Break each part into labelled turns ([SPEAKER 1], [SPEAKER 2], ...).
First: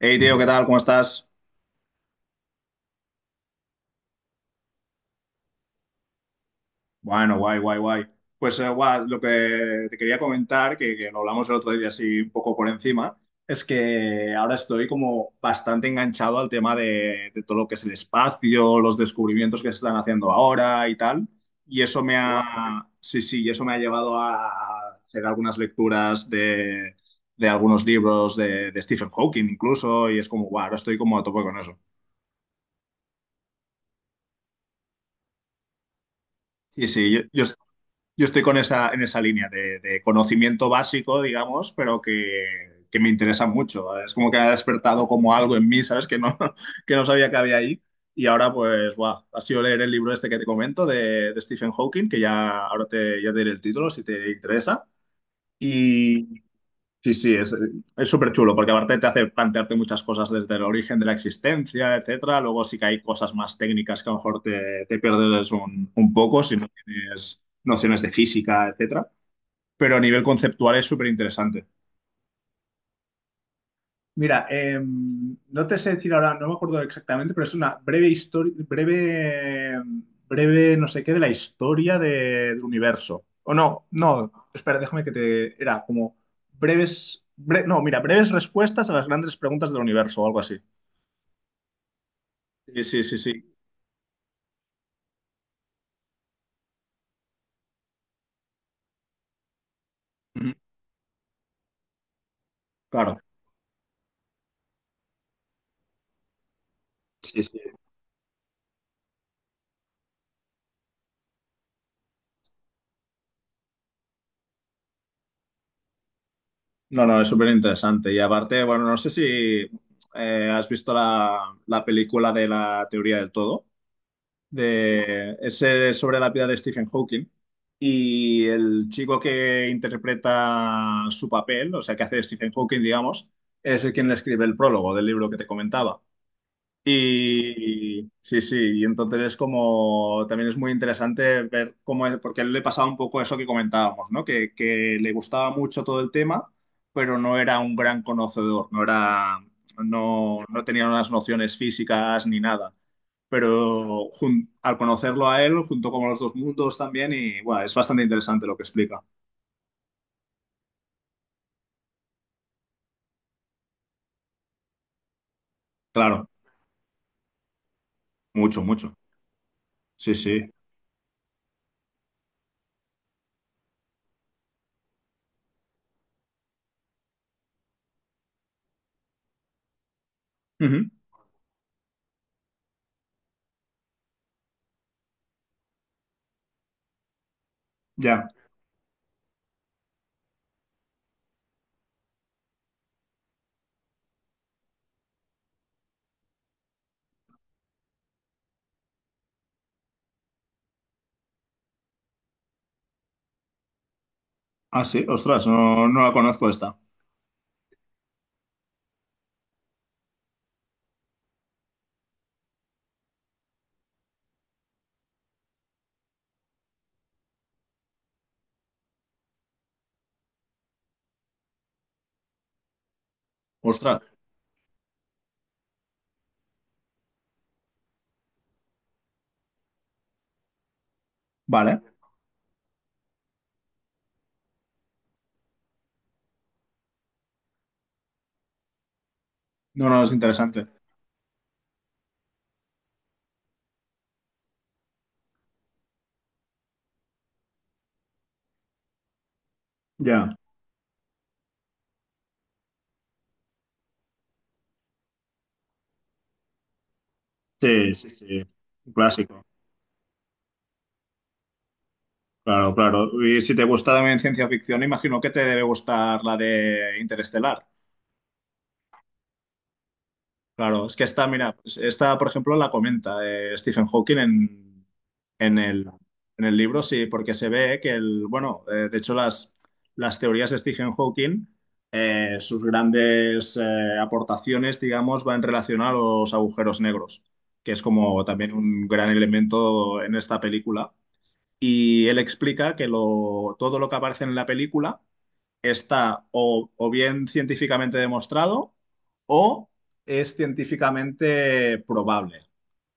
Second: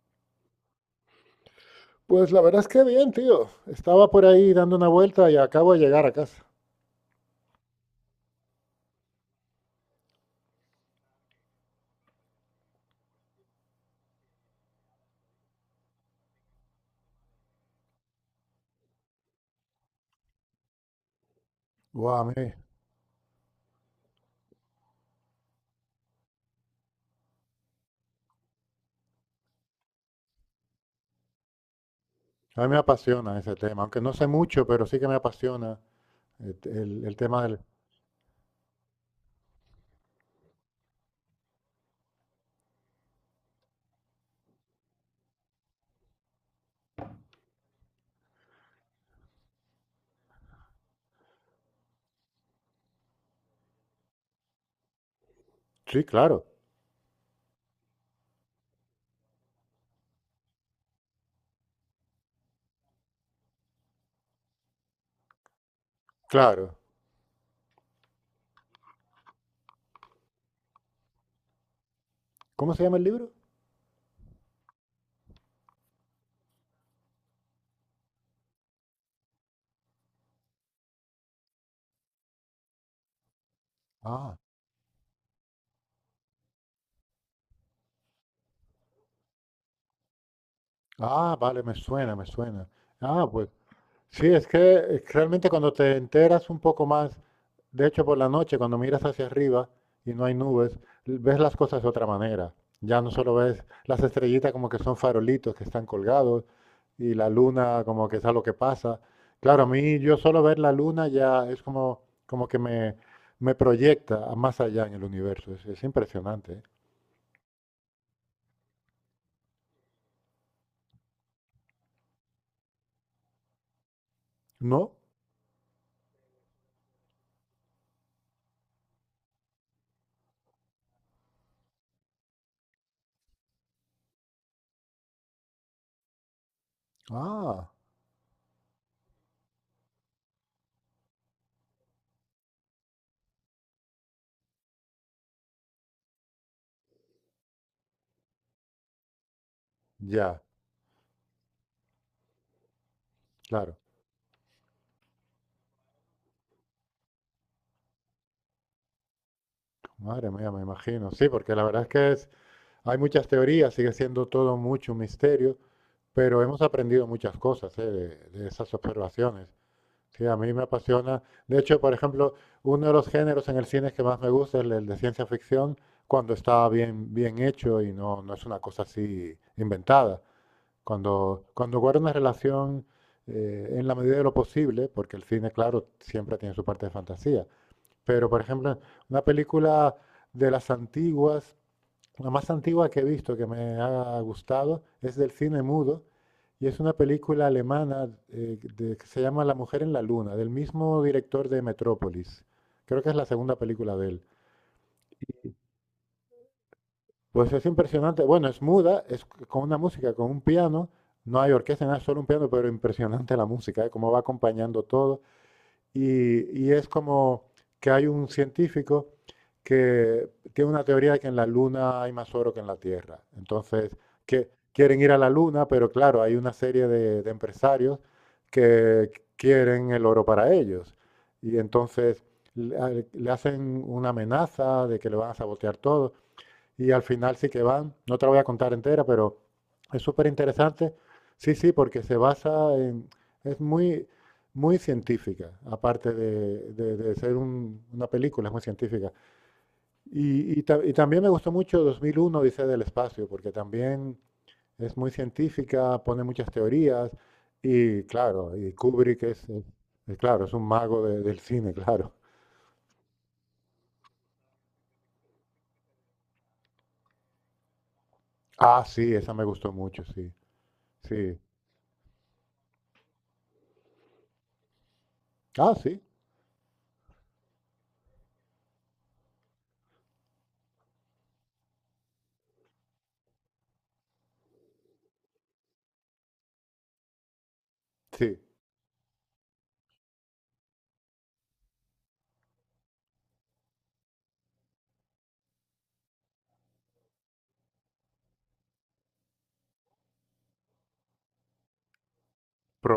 [SPEAKER 1] Hey, tío, ¿qué tal? ¿Cómo estás?
[SPEAKER 2] Pues la verdad es que bien, tío. Estaba por ahí dando una vuelta y acabo de llegar a casa.
[SPEAKER 1] Bueno, guay, guay, guay. Pues guau, lo que te quería comentar, que lo hablamos el otro día así un poco por encima, es que ahora estoy como bastante enganchado al tema de todo lo que es el espacio, los descubrimientos que se están haciendo ahora y tal. Y eso
[SPEAKER 2] Guau,
[SPEAKER 1] me
[SPEAKER 2] a mí,
[SPEAKER 1] ha, sí, sí, y eso me ha llevado a hacer algunas lecturas de algunos libros de Stephen Hawking incluso, y es como, guau, ahora estoy como a tope con eso.
[SPEAKER 2] a mí me apasiona ese tema, aunque no sé mucho, pero sí que me apasiona el,
[SPEAKER 1] Sí,
[SPEAKER 2] el-
[SPEAKER 1] sí,
[SPEAKER 2] el tema del.
[SPEAKER 1] Yo estoy con esa, en esa línea de conocimiento básico, digamos, pero que me interesa mucho. Es como que ha despertado como algo en mí, ¿sabes? Que no, que no sabía que había ahí. Y ahora, pues, buah, ha sido leer el libro este que te comento de Stephen Hawking, que ya ahora te, ya te diré el título si te interesa.
[SPEAKER 2] Sí, claro,
[SPEAKER 1] Sí, sí, es súper chulo porque aparte te hace plantearte muchas cosas desde el origen de la existencia, etcétera. Luego sí que hay cosas más técnicas que a lo mejor te, te pierdes un poco si no
[SPEAKER 2] claro.
[SPEAKER 1] tienes nociones de física, etcétera. Pero a nivel conceptual es súper interesante.
[SPEAKER 2] ¿Cómo se llama el libro?
[SPEAKER 1] Mira, no te sé decir ahora, no me acuerdo exactamente, pero es una breve historia, breve, breve no sé qué de la historia de- del universo. O no, no,
[SPEAKER 2] Ah,
[SPEAKER 1] espera, déjame que te... Era como breves, bre- no, mira, breves respuestas a las grandes preguntas del universo o algo así.
[SPEAKER 2] ah, vale, me suena, me suena.
[SPEAKER 1] Sí, sí, sí,
[SPEAKER 2] Ah, pues
[SPEAKER 1] sí.
[SPEAKER 2] sí, es que realmente cuando te enteras un poco más, de hecho por la noche, cuando miras hacia arriba y no hay
[SPEAKER 1] Ujú.
[SPEAKER 2] nubes, ves las cosas de otra manera. Ya no
[SPEAKER 1] Claro.
[SPEAKER 2] solo ves las estrellitas como que son farolitos que están colgados y la
[SPEAKER 1] Sí, sí.
[SPEAKER 2] luna como que es algo que pasa. Claro, a mí yo solo ver la luna ya es como, como que me proyecta a más allá en el universo. Es impresionante, ¿eh?
[SPEAKER 1] No, no, es súper interesante. Y aparte, bueno, no sé si has visto la, la película de la teoría del todo.
[SPEAKER 2] ¿No?
[SPEAKER 1] De, es sobre la vida de Stephen Hawking. Y el chico que interpreta su papel, o sea, que hace de Stephen Hawking, digamos, es el quien le escribe el prólogo del libro que te comentaba.
[SPEAKER 2] Ah,
[SPEAKER 1] Y sí, sí, y entonces es como, también es muy interesante ver cómo es, porque a él le pasaba un poco eso que comentábamos, ¿no? Que le gustaba mucho todo el tema, pero no era un gran conocedor, no era, no,
[SPEAKER 2] ya,
[SPEAKER 1] no tenía unas nociones físicas ni nada
[SPEAKER 2] claro.
[SPEAKER 1] pero al conocerlo a él, junto con los dos mundos también, y bueno, es bastante interesante lo que explica.
[SPEAKER 2] Madre mía, me imagino. Sí, porque la verdad hay muchas teorías, sigue siendo todo mucho un misterio,
[SPEAKER 1] Claro,
[SPEAKER 2] pero hemos aprendido muchas cosas, ¿eh? de
[SPEAKER 1] mucho,
[SPEAKER 2] esas
[SPEAKER 1] mucho.
[SPEAKER 2] observaciones.
[SPEAKER 1] Sí,
[SPEAKER 2] Sí, a
[SPEAKER 1] sí.
[SPEAKER 2] mí me apasiona. De hecho, por ejemplo, uno de los géneros en el cine que más me gusta es el de ciencia ficción, cuando está bien, bien hecho y no es una cosa así inventada.
[SPEAKER 1] Ujú.
[SPEAKER 2] Cuando guarda una relación en la medida de lo posible, porque el cine, claro, siempre tiene su parte de fantasía.
[SPEAKER 1] Ya.
[SPEAKER 2] Pero, por ejemplo, una película de las antiguas la más antigua que he visto que me ha gustado es del cine mudo y es una película alemana que se llama La mujer en la Luna, del mismo director de Metrópolis. Creo que es la segunda película de él.
[SPEAKER 1] Ah, sí, ostras, no, no la conozco esta.
[SPEAKER 2] Pues es impresionante. Bueno, es muda, es con una música, con un piano. No hay orquesta, nada, es solo un piano, pero impresionante la música, ¿eh? Cómo va acompañando todo. Y es como que hay un científico que tiene una teoría de que en la Luna hay más oro que en la Tierra. Entonces,
[SPEAKER 1] Ostras,
[SPEAKER 2] que quieren ir a la Luna, pero claro, hay una serie de empresarios que quieren el oro para ellos. Y
[SPEAKER 1] vale.
[SPEAKER 2] entonces le hacen una amenaza de que le van a sabotear todo y al final sí que van. No te la voy a contar entera, pero
[SPEAKER 1] No,
[SPEAKER 2] es
[SPEAKER 1] no, es
[SPEAKER 2] súper
[SPEAKER 1] interesante.
[SPEAKER 2] interesante. Sí, sí, porque se basa en. Es muy, muy científica, aparte de ser una película, es muy científica.
[SPEAKER 1] Ya.
[SPEAKER 2] Y también me gustó mucho 2001 dice del espacio, porque también es muy científica, pone muchas teorías
[SPEAKER 1] Sí,
[SPEAKER 2] y
[SPEAKER 1] sí, sí.
[SPEAKER 2] claro, y
[SPEAKER 1] Un
[SPEAKER 2] Kubrick
[SPEAKER 1] clásico.
[SPEAKER 2] es claro, es un mago del cine, claro.
[SPEAKER 1] Claro, claro. Y si te gusta también ciencia ficción, imagino que te debe gustar la de Interestelar.
[SPEAKER 2] Ah, sí, esa me gustó mucho, sí,
[SPEAKER 1] Claro, es que esta,
[SPEAKER 2] sí.
[SPEAKER 1] mira, pues esta, por ejemplo, la comenta Stephen Hawking en
[SPEAKER 2] Ah,
[SPEAKER 1] el,
[SPEAKER 2] sí,
[SPEAKER 1] en el libro, sí, porque se ve que el, bueno, de hecho las teorías de Stephen Hawking, sus grandes aportaciones, digamos, van en relación a los agujeros negros, que es como
[SPEAKER 2] sí,
[SPEAKER 1] también un gran elemento en esta película. Y él explica que lo, todo lo que aparece en la película está o bien científicamente demostrado o es científicamente probable.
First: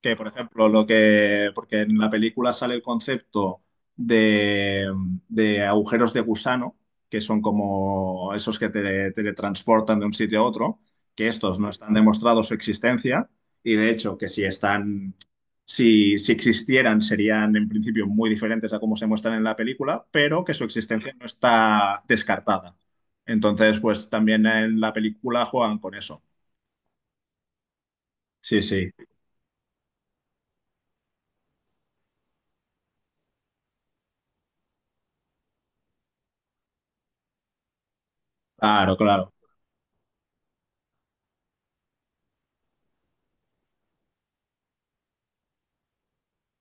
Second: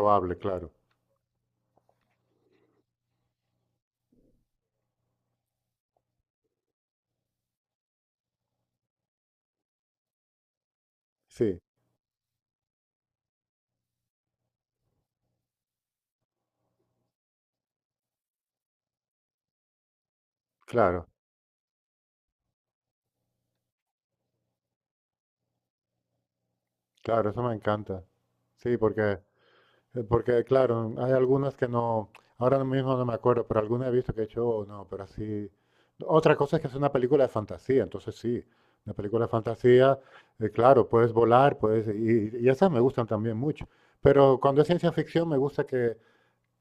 [SPEAKER 1] Que, por ejemplo,
[SPEAKER 2] claro.
[SPEAKER 1] lo que, porque en la película sale el concepto de, de agujeros de gusano, que son como esos que te teletransportan de un sitio a otro, que estos
[SPEAKER 2] Sí,
[SPEAKER 1] no están demostrados su existencia y de hecho que si están si, si existieran, serían en principio muy diferentes a cómo se muestran en la película, pero que su
[SPEAKER 2] claro,
[SPEAKER 1] existencia no está descartada. Entonces, pues también en la película juegan con eso.
[SPEAKER 2] claro, eso me encanta.
[SPEAKER 1] Sí,
[SPEAKER 2] Sí,
[SPEAKER 1] sí,
[SPEAKER 2] porque claro, hay algunas que no, ahora mismo no me acuerdo, pero alguna he visto que he hecho, "Oh, no", pero así. Otra cosa es que es una película de fantasía, entonces sí, una
[SPEAKER 1] claro,
[SPEAKER 2] película de
[SPEAKER 1] claro,
[SPEAKER 2] fantasía, claro, puedes volar, puedes, y esas me gustan también mucho. Pero cuando es ciencia ficción me gusta que,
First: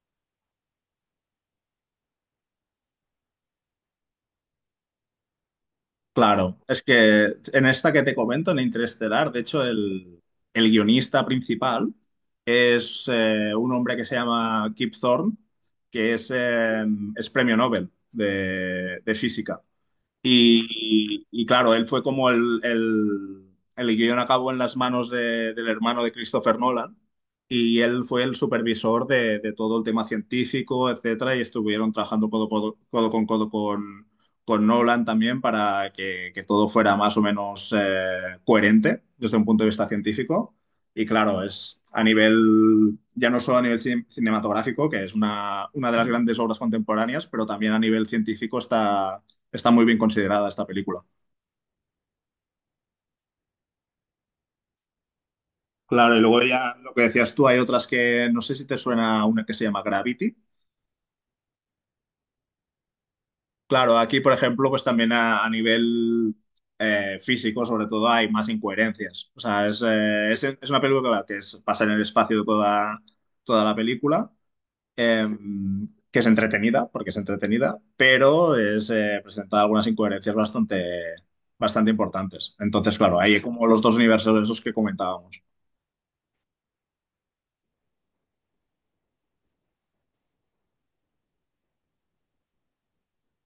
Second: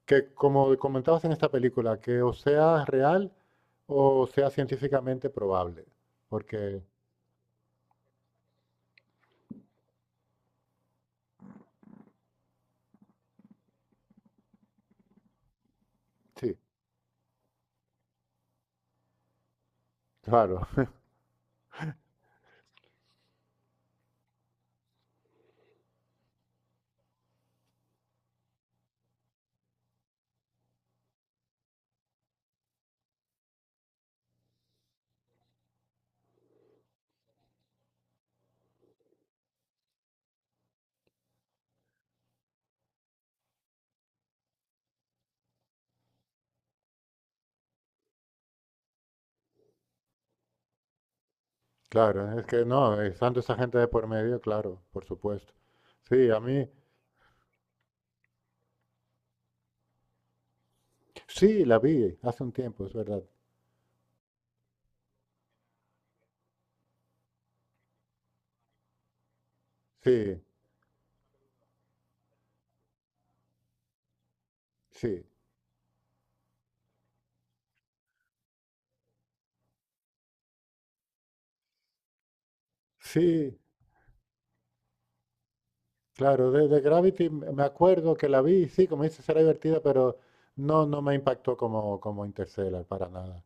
[SPEAKER 2] como comentabas en esta película, que o sea real o sea científicamente probable.
[SPEAKER 1] claro. Es
[SPEAKER 2] Porque,
[SPEAKER 1] que en esta que te comento, en Interestelar, de hecho, el guionista principal es un hombre que se llama Kip Thorne, que
[SPEAKER 2] sí,
[SPEAKER 1] es premio Nobel de física.
[SPEAKER 2] claro.
[SPEAKER 1] Y claro, él fue como el guión acabó en las manos de- del hermano de Christopher Nolan y él fue el supervisor de todo el tema científico, etcétera, y estuvieron trabajando codo, codo- codo con Nolan también para que todo fuera más o menos coherente desde un punto de vista científico. Y claro, es a nivel, ya no solo a nivel cinematográfico, que es una de las grandes obras contemporáneas, pero también a nivel científico está está muy bien considerada esta película.
[SPEAKER 2] Claro, es que no, estando esa gente de por medio, claro, por supuesto.
[SPEAKER 1] Claro, y
[SPEAKER 2] Sí, a
[SPEAKER 1] luego
[SPEAKER 2] mí,
[SPEAKER 1] ya lo que decías tú, hay otras que no sé si te suena una que se llama Gravity.
[SPEAKER 2] sí, la vi hace un tiempo, es verdad.
[SPEAKER 1] Claro, aquí, por ejemplo, pues también a nivel físico, sobre todo, hay más incoherencias. O sea,
[SPEAKER 2] Sí,
[SPEAKER 1] es una película que es, pasa en el espacio toda, toda la película, eh,
[SPEAKER 2] sí,
[SPEAKER 1] que es entretenida, porque es entretenida, pero es, presenta algunas incoherencias bastante, bastante importantes. Entonces, claro, hay
[SPEAKER 2] sí,
[SPEAKER 1] como los dos universos esos que comentábamos.
[SPEAKER 2] claro, de Gravity me acuerdo que la vi, sí, como dices, era divertida, pero no, no me impactó como Interstellar para nada.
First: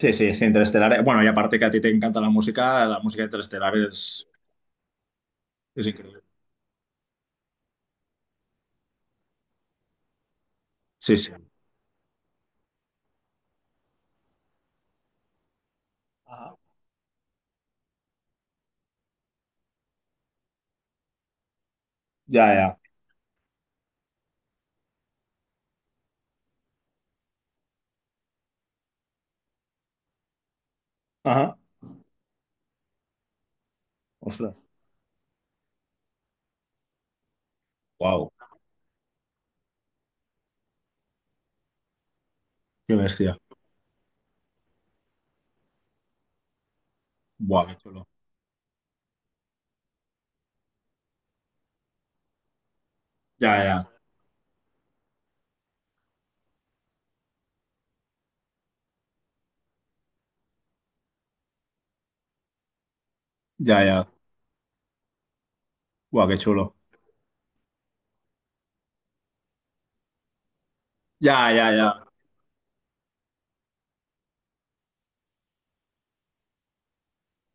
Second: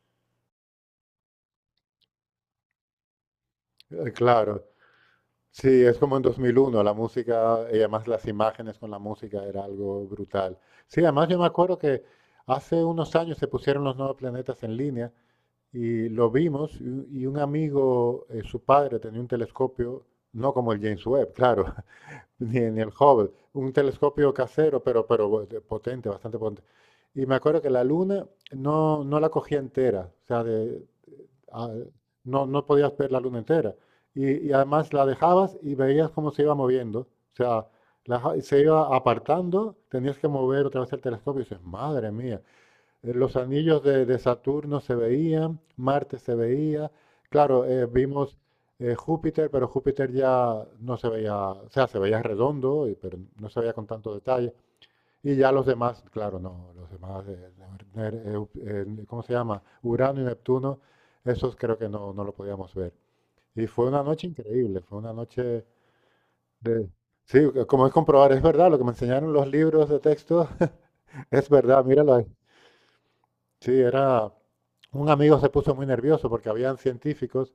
[SPEAKER 1] Sí, sí, es que Interestelar. Bueno, y aparte que a ti te encanta la música de Interestelar
[SPEAKER 2] Claro, sí,
[SPEAKER 1] es
[SPEAKER 2] es como
[SPEAKER 1] increíble.
[SPEAKER 2] en 2001, la música y además las imágenes con la música era algo brutal. Sí,
[SPEAKER 1] Sí,
[SPEAKER 2] además
[SPEAKER 1] sí.
[SPEAKER 2] yo me acuerdo que hace unos años se pusieron los nuevos planetas en línea. Y lo
[SPEAKER 1] Ajá.
[SPEAKER 2] vimos y un amigo, su padre tenía un telescopio, no como el James Webb, claro,
[SPEAKER 1] Ya,
[SPEAKER 2] ni,
[SPEAKER 1] ya.
[SPEAKER 2] ni el Hubble, un telescopio casero, pero potente, bastante potente. Y me acuerdo que la luna no la cogía entera, o sea,
[SPEAKER 1] Ajá.
[SPEAKER 2] a- no podías ver la luna entera. Y
[SPEAKER 1] Ostras.
[SPEAKER 2] además la dejabas y veías cómo se iba moviendo, o sea,
[SPEAKER 1] Wow.
[SPEAKER 2] se iba apartando, tenías que mover otra vez el telescopio y dices, madre mía,
[SPEAKER 1] Qué
[SPEAKER 2] los
[SPEAKER 1] bestia.
[SPEAKER 2] anillos de Saturno se veían, Marte se veía. Claro,
[SPEAKER 1] Buah, qué chulo.
[SPEAKER 2] vimos Júpiter, pero Júpiter ya no se veía, o sea, se veía redondo, pero no se
[SPEAKER 1] Ya,
[SPEAKER 2] veía con
[SPEAKER 1] ya.
[SPEAKER 2] tanto detalle. Y ya los demás, claro, no, los demás, Ner- eh, ¿cómo se llama? Urano y Neptuno, esos creo que no lo podíamos ver. Y
[SPEAKER 1] Ya,
[SPEAKER 2] fue una
[SPEAKER 1] ya.
[SPEAKER 2] noche increíble, fue una noche
[SPEAKER 1] Buah, qué chulo.
[SPEAKER 2] de. Sí, como es comprobar, es verdad, lo que me enseñaron los libros de texto, es
[SPEAKER 1] Ya, ya,
[SPEAKER 2] verdad,
[SPEAKER 1] ya.
[SPEAKER 2] míralo ahí. Sí, era. Un amigo se puso muy nervioso porque habían científicos,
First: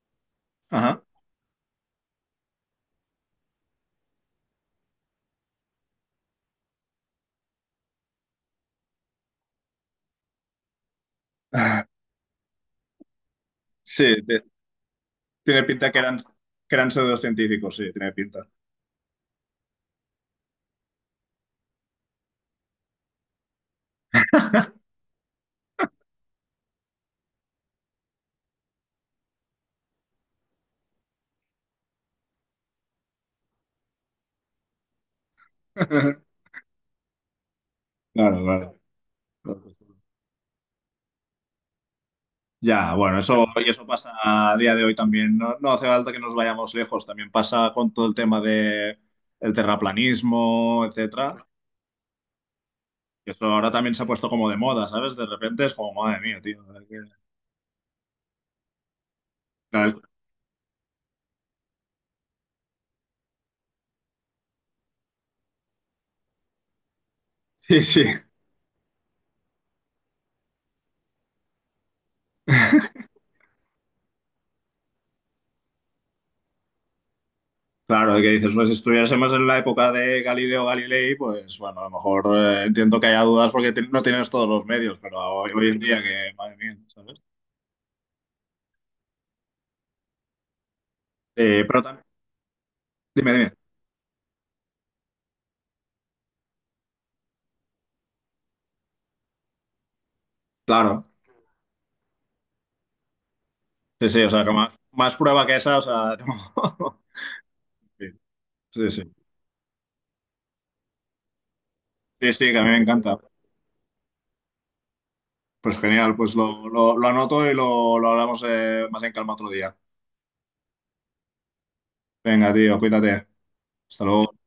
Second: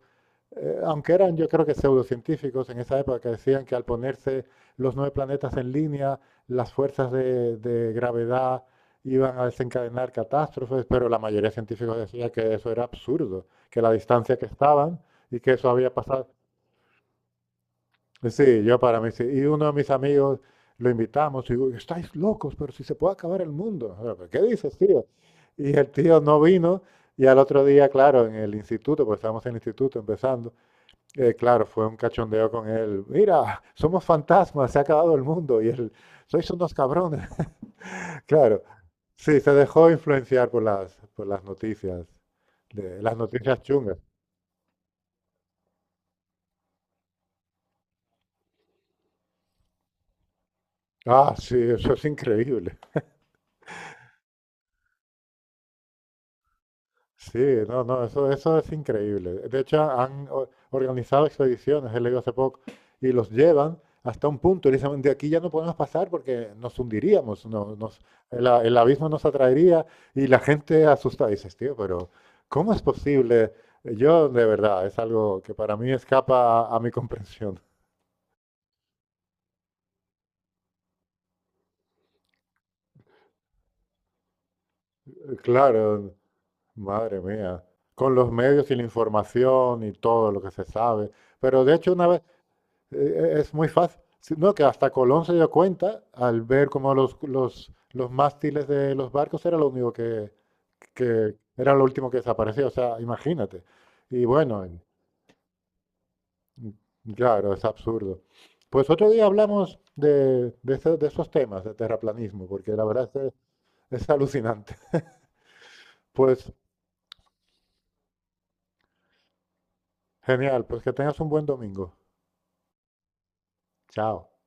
[SPEAKER 1] Ajá.
[SPEAKER 2] aunque eran yo creo que pseudocientíficos en esa época, que decían que al ponerse los nueve planetas en línea, las fuerzas de gravedad iban a desencadenar catástrofes, pero la mayoría de
[SPEAKER 1] Ah,
[SPEAKER 2] científicos decía que eso era absurdo, que la
[SPEAKER 1] sí,
[SPEAKER 2] distancia que estaban y que
[SPEAKER 1] tiene
[SPEAKER 2] eso
[SPEAKER 1] pinta
[SPEAKER 2] había pasado.
[SPEAKER 1] que eran pseudocientíficos, sí, tiene pinta.
[SPEAKER 2] Sí, yo para mí sí. Y uno de mis amigos lo invitamos y digo, estáis locos, pero si se puede acabar el mundo. Ah, "¿Pero qué dices, tío?" Y el tío no vino y al otro día, claro, en el instituto, porque estábamos en el instituto empezando, claro, fue un cachondeo con él. Mira, somos fantasmas, se ha acabado el mundo y él, sois unos cabrones. Claro,
[SPEAKER 1] Claro,
[SPEAKER 2] sí, se dejó
[SPEAKER 1] claro.
[SPEAKER 2] influenciar por las noticias,
[SPEAKER 1] Ya,
[SPEAKER 2] las
[SPEAKER 1] bueno, eso,
[SPEAKER 2] noticias
[SPEAKER 1] y eso
[SPEAKER 2] chungas.
[SPEAKER 1] pasa a día de hoy también. No, no hace falta que nos vayamos lejos. También pasa con todo el tema de el terraplanismo,
[SPEAKER 2] Ah,
[SPEAKER 1] etcétera.
[SPEAKER 2] sí, eso es increíble.
[SPEAKER 1] Que eso ahora también se ha puesto como de moda, ¿sabes? De repente es como, madre mía, tío.
[SPEAKER 2] Sí, no, no, eso es increíble. De hecho,
[SPEAKER 1] Claro,
[SPEAKER 2] han organizado expediciones, he leído hace poco, y los llevan hasta un punto y dicen, de aquí ya no podemos pasar porque nos hundiríamos,
[SPEAKER 1] sí, sí.
[SPEAKER 2] el abismo nos atraería y la gente asustada. Dices, tío, pero ¿cómo es posible? Yo, de verdad, es algo que para mí escapa a mi comprensión.
[SPEAKER 1] Claro, que dices, pues si estuviésemos en la época de Galileo Galilei, pues bueno, a lo mejor entiendo que haya dudas porque no tienes todos los medios, pero hoy, hoy en día
[SPEAKER 2] Claro,
[SPEAKER 1] que, madre mía, ¿sabes?
[SPEAKER 2] madre mía, con los medios y la información y todo lo que se sabe. Pero de
[SPEAKER 1] Pero
[SPEAKER 2] hecho,
[SPEAKER 1] también,
[SPEAKER 2] una vez.
[SPEAKER 1] dime,
[SPEAKER 2] Es
[SPEAKER 1] dime.
[SPEAKER 2] muy fácil. No, que hasta Colón se dio cuenta al ver cómo los mástiles de los barcos era lo único que,
[SPEAKER 1] Claro,
[SPEAKER 2] que era lo último que desaparecía. O sea, imagínate.
[SPEAKER 1] sí, sí,
[SPEAKER 2] Y
[SPEAKER 1] o sea, que
[SPEAKER 2] bueno,
[SPEAKER 1] más, más prueba que esa, o sea, no.
[SPEAKER 2] claro, es
[SPEAKER 1] Sí,
[SPEAKER 2] absurdo.
[SPEAKER 1] sí,
[SPEAKER 2] Pues
[SPEAKER 1] sí.
[SPEAKER 2] otro día hablamos de esos temas de
[SPEAKER 1] Sí,
[SPEAKER 2] terraplanismo,
[SPEAKER 1] sí, que a mí
[SPEAKER 2] porque
[SPEAKER 1] me
[SPEAKER 2] la verdad
[SPEAKER 1] encanta.
[SPEAKER 2] es que es alucinante.
[SPEAKER 1] Pues genial, pues
[SPEAKER 2] Pues
[SPEAKER 1] lo anoto y lo hablamos más en calma otro día.
[SPEAKER 2] genial, pues que tengas un buen domingo.
[SPEAKER 1] Venga, tío, cuídate. Hasta
[SPEAKER 2] Chao.
[SPEAKER 1] luego.